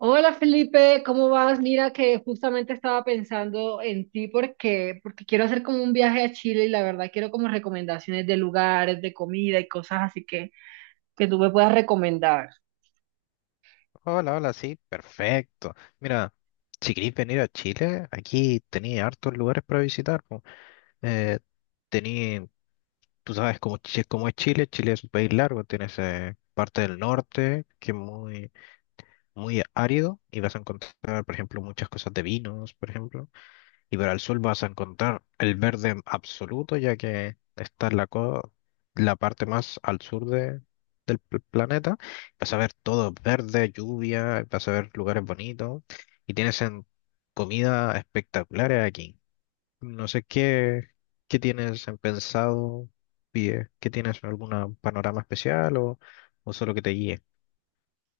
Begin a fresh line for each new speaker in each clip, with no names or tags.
Hola Felipe, ¿cómo vas? Mira que justamente estaba pensando en ti porque quiero hacer como un viaje a Chile y la verdad quiero como recomendaciones de lugares, de comida y cosas así que tú me puedas recomendar.
Hola, hola, sí, perfecto. Mira, si queréis venir a Chile, aquí tenéis hartos lugares para visitar. Po. Eh, tení- Tú sabes cómo, cómo es Chile, Chile es un país largo, tienes parte del norte, que es muy muy árido y vas a encontrar, por ejemplo, muchas cosas de vinos, por ejemplo. Y para el sur vas a encontrar el verde absoluto, ya que está en la parte más al sur de, del planeta. Vas a ver todo verde, lluvia, vas a ver lugares bonitos y tienes en comida espectacular aquí. No sé qué, qué tienes en pensado, pie, qué tienes algún panorama especial o solo que te guíe.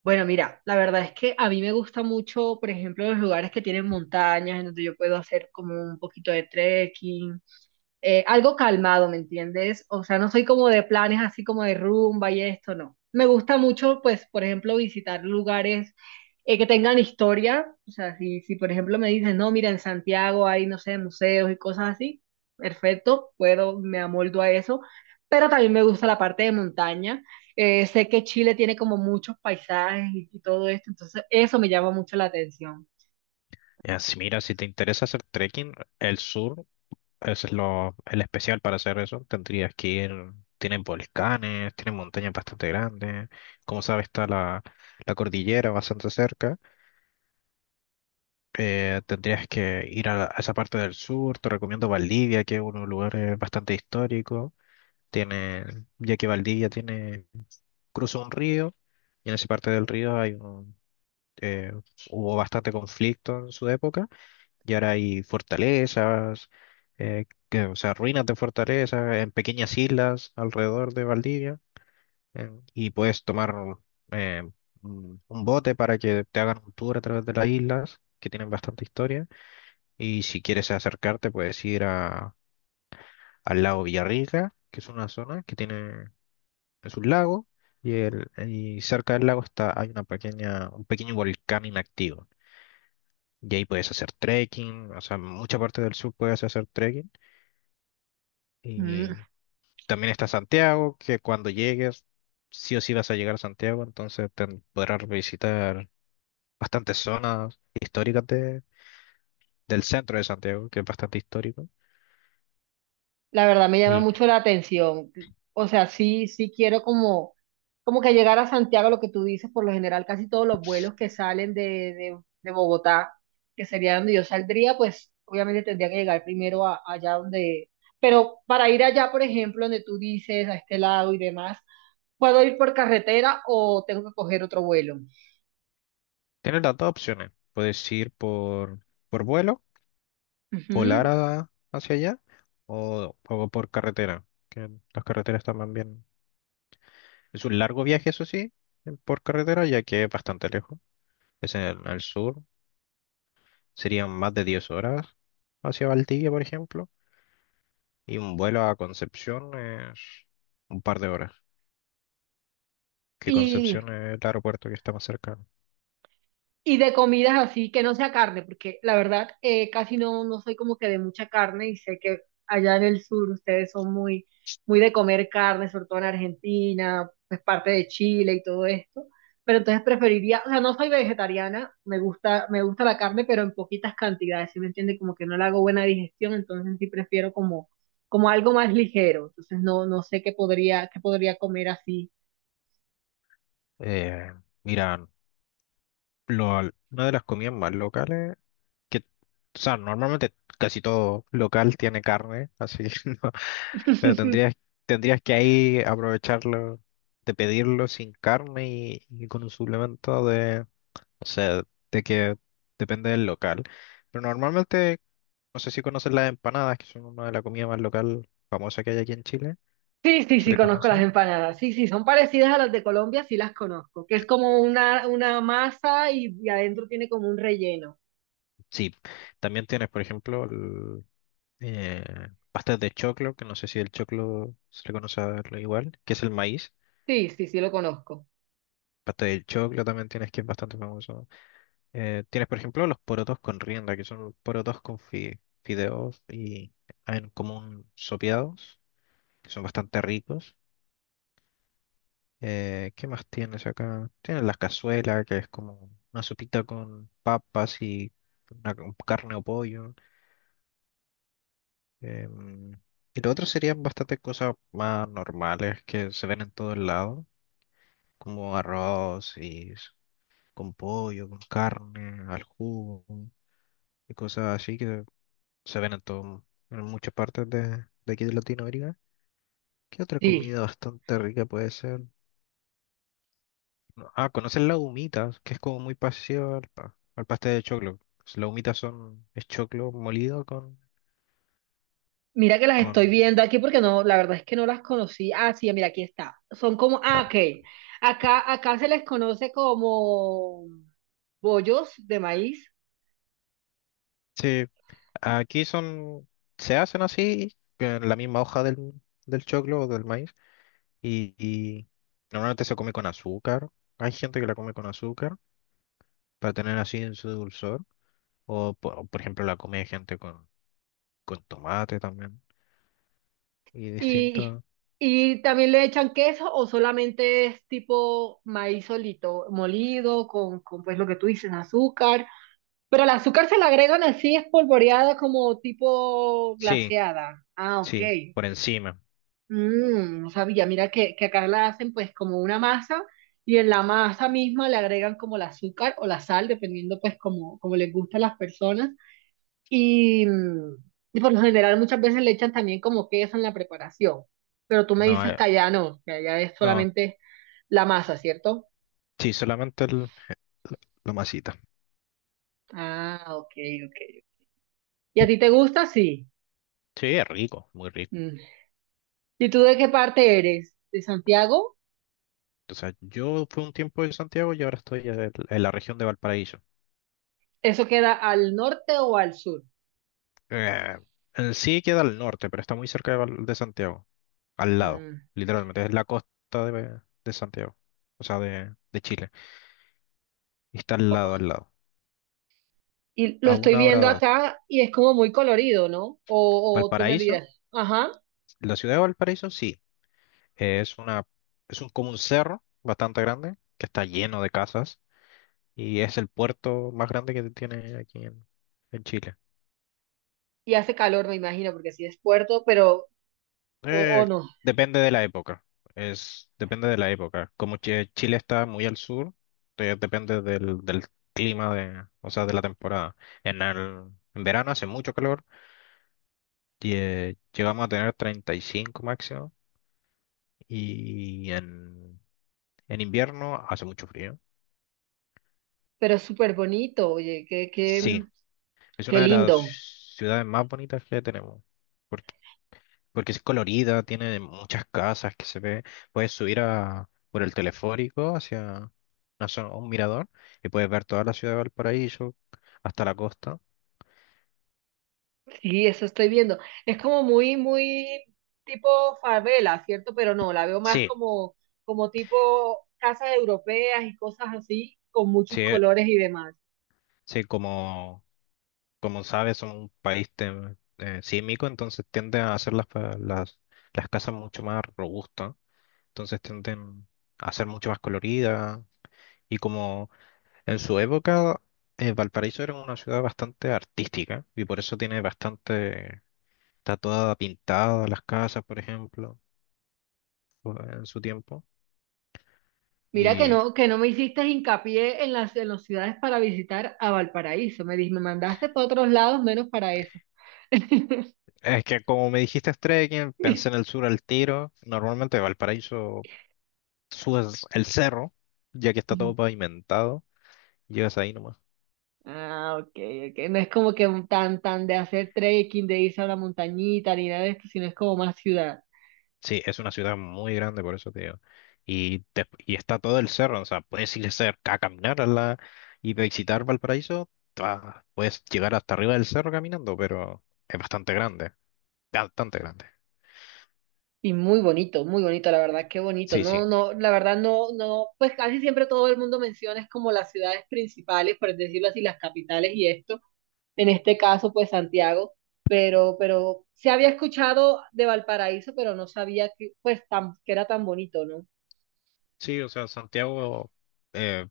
Bueno, mira, la verdad es que a mí me gusta mucho, por ejemplo, los lugares que tienen montañas en donde yo puedo hacer como un poquito de trekking, algo calmado, ¿me entiendes? O sea, no soy como de planes así como de rumba y esto, no. Me gusta mucho, pues, por ejemplo, visitar lugares, que tengan historia. O sea, si, si, por ejemplo, me dicen, no, mira, en Santiago hay, no sé, museos y cosas así, perfecto, puedo, me amoldo a eso. Pero también me gusta la parte de montaña. Sé que Chile tiene como muchos paisajes y todo esto, entonces eso me llama mucho la atención.
Ya, si mira, si te interesa hacer trekking, el sur ese es lo, el especial para hacer eso. Tendrías que ir, tienen volcanes, tienen montañas bastante grandes. Como sabes, está la, la cordillera bastante cerca. Tendrías que ir a, a esa parte del sur. Te recomiendo Valdivia, que es un lugar bastante histórico. Tiene, ya que Valdivia tiene, cruza un río, y en esa parte del río hay un, eh, hubo bastante conflicto en su época. Y ahora hay fortalezas, o sea, ruinas de fortalezas en pequeñas islas alrededor de Valdivia. Y puedes tomar eh, un bote para que te hagan un tour a través de las islas, que tienen bastante historia. Y si quieres acercarte, puedes ir a, al lago Villarrica, que es una zona que tiene, es un lago. Y, el, y cerca del lago está, hay una pequeña, un pequeño volcán inactivo. Y ahí puedes hacer trekking, o sea, en mucha parte del sur puedes hacer trekking. Y también está Santiago, que cuando llegues, sí o sí vas a llegar a Santiago, entonces te podrás visitar bastantes zonas históricas del centro de Santiago, que es bastante histórico.
La verdad me llama
Y
mucho la atención. O sea, sí quiero como, como que llegar a Santiago, lo que tú dices, por lo general casi todos los vuelos que salen de Bogotá, que sería donde yo saldría, pues obviamente tendría que llegar primero a- allá donde... Pero para ir allá, por ejemplo, donde tú dices, a este lado y demás, ¿puedo ir por carretera o tengo que coger otro vuelo?
tienes las dos opciones. Puedes ir por vuelo,
Ujú.
hacia allá, o por carretera, que las carreteras también bien. Es un largo viaje, eso sí, por carretera, ya que es bastante lejos. Es en el sur, serían más de 10 horas hacia Valdivia, por ejemplo. Y un vuelo a Concepción es un par de horas. Que Concepción es el aeropuerto que está más cercano.
Y de comidas así, que no sea carne, porque la verdad, casi no, no soy como que de mucha carne y sé que allá en el sur ustedes son muy, muy de comer carne, sobre todo en Argentina, pues parte de Chile y todo esto. Pero entonces preferiría, o sea, no soy vegetariana, me gusta la carne, pero en poquitas cantidades, ¿sí me entiende? Como que no le hago buena digestión, entonces sí prefiero como, como algo más ligero. Entonces no, no sé qué podría comer así.
Eh, Mira, lo- una de las comidas más locales, que, o sea, normalmente casi todo local tiene carne, así que no, pero tendrías, tendrías que ahí aprovecharlo, de pedirlo sin carne y con un suplemento de, o sea, de que depende del local. Pero normalmente, no sé si conoces las empanadas, que son una de las comidas más local famosa que hay aquí en Chile.
Sí, sí,
¿Se
sí,
le
conozco las
conoce?
empanadas. Sí, sí, son parecidas a las de Colombia, sí las conozco, que es como una masa y adentro tiene como un relleno.
Sí. También tienes, por ejemplo, el, eh, pastas de choclo, que no sé si el choclo se le conoce a lo igual, que es el maíz.
Sí, sí, sí, lo conozco.
Pasta de choclo también tienes, que es bastante famoso. Tienes, por ejemplo, los porotos con rienda, que son porotos con fideos y en común sopeados, que son bastante ricos. ¿Qué más tienes acá? Tienes las cazuelas, que es como una sopita con papas y una- con carne o pollo. Em, y lo otro serían bastantes cosas más normales que se ven en todos lados, como arroz y con pollo, con carne, al jugo y cosas así que se ven en todo, en muchas partes de aquí de Latinoamérica. ¿Qué otra
Sí.
comida bastante rica puede ser? No, ah, ¿conocen las humitas? Que es como muy parecido al, al pastel de choclo. Las humitas son es choclo molido
Mira que las estoy
con...
viendo aquí porque no, la verdad es que no las conocí. Ah, sí, mira, aquí está. Son como, ah,
ah,
ok. Acá se les conoce como bollos de maíz
sí. Aquí son, se hacen así, en la misma hoja del, del choclo o del maíz, y normalmente se come con azúcar. Hay gente que la come con azúcar para tener así en su dulzor, o por ejemplo la come gente con tomate también, y
y,
distinto.
y también le echan queso o solamente es tipo maíz solito, molido, con pues lo que tú dices, azúcar. Pero el azúcar se la agregan así espolvoreada como tipo
Sí,
glaseada. Ah, ok.
sí, por encima.
Mm, no sabía, mira que acá la hacen pues como una masa y en la masa misma le agregan como el azúcar o la sal, dependiendo pues como, como les gusta a las personas. Y, mm, y por lo general muchas veces le echan también como queso en la preparación. Pero tú me
No,
dices que allá no, que allá es
no,
solamente la masa, ¿cierto?
sí, solamente el, la masita.
Ah, ok, ok. ¿Y a ti te gusta? Sí.
Sí, es rico, muy rico.
¿Y tú de qué parte eres? ¿De Santiago?
O sea, yo fui un tiempo en Santiago y ahora estoy en la región de Valparaíso.
¿Eso queda al norte o al sur?
Eh, en sí queda al norte, pero está muy cerca de, de Santiago, al lado,
Mm.
literalmente, es la costa de Santiago, o sea, de Chile, y está al lado, al lado.
Y lo
A
estoy
una hora,
viendo
va.
acá y es como muy colorido, ¿no? O tú me
Valparaíso,
dirás, ajá,
la ciudad de Valparaíso, sí, es una, es un, como un cerro bastante grande, que está lleno de casas, y es el puerto más grande que tiene aquí en Chile.
y hace calor, me imagino, porque sí es puerto, pero, o,
Eh,
o no,
Depende de la época. Es, depende de la época. Como Chile está muy al sur, te- depende del, del clima de, o sea, de la temporada. En el, en verano hace mucho calor y llegamos a tener 35 máximo y en invierno hace mucho frío.
pero es súper bonito, oye,
Sí, es
qué
una de las
lindo.
ciudades más bonitas que tenemos. Porque sí es colorida, tiene muchas casas que se ve. Puedes subir a, por el teleférico hacia una zona- un mirador y puedes ver toda la ciudad de Valparaíso hasta la costa.
Sí, eso estoy viendo. Es como muy, muy tipo favela, ¿cierto? Pero no, la veo más
Sí,
como, como tipo casas europeas y cosas así, con muchos
sí,
colores y demás.
sí, como, como sabes, son un país sísmico, entonces tiende a hacer las casas mucho más robustas, entonces tienden a ser mucho más coloridas y como en su época Valparaíso era una ciudad bastante artística y por eso tiene bastante. Está toda pintada las casas, por ejemplo, o- en su tiempo.
Mira
Y
que no me hiciste hincapié en las ciudades para visitar a Valparaíso. Me dijiste, me mandaste para otros lados menos para esa.
es que como me dijiste es trekking, pensé en el sur al tiro. Normalmente Valparaíso subes el cerro, ya que está
Ujú.
todo pavimentado, llegas ahí nomás.
Ah, ok, ok. No es como que un tan, tan de hacer trekking, de irse a la montañita, ni nada de esto, sino es como más ciudad.
Sí, es una ciudad muy grande, por eso te digo. Y, y está todo el cerro, o sea, puedes ir cerca a caminar a la, y visitar Valparaíso. Ta, Puedes llegar hasta arriba del cerro caminando, pero es bastante grande, bastante grande.
Y muy bonito, la verdad, qué bonito.
Sí, sí.
No, no, la verdad no, no, pues casi siempre todo el mundo menciona es como las ciudades principales, por decirlo así, las capitales y esto. En este caso, pues Santiago, pero se había escuchado de Valparaíso, pero no sabía que, pues, tan, que era tan bonito, ¿no?
Sí, o sea, Santiago, eh,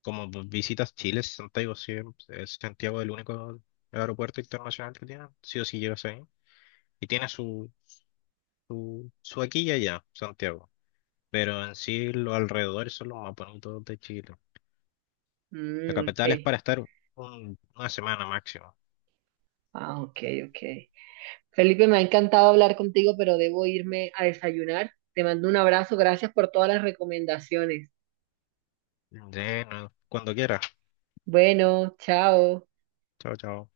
como visitas Chile, Santiago sí, es Santiago el único aeropuerto internacional que tiene, sí o sí llegas ahí. Y tiene su, su, su aquí y allá, Santiago. Pero en sí los alrededores son los más bonitos de Chile. La
Mm, ok.
capital es para estar un- una semana máximo.
Ah, ok, ok. Felipe, me ha encantado hablar contigo, pero debo irme a desayunar. Te mando un abrazo, gracias por todas las recomendaciones.
De, no, cuando quieras.
Bueno, chao.
Chao, chao.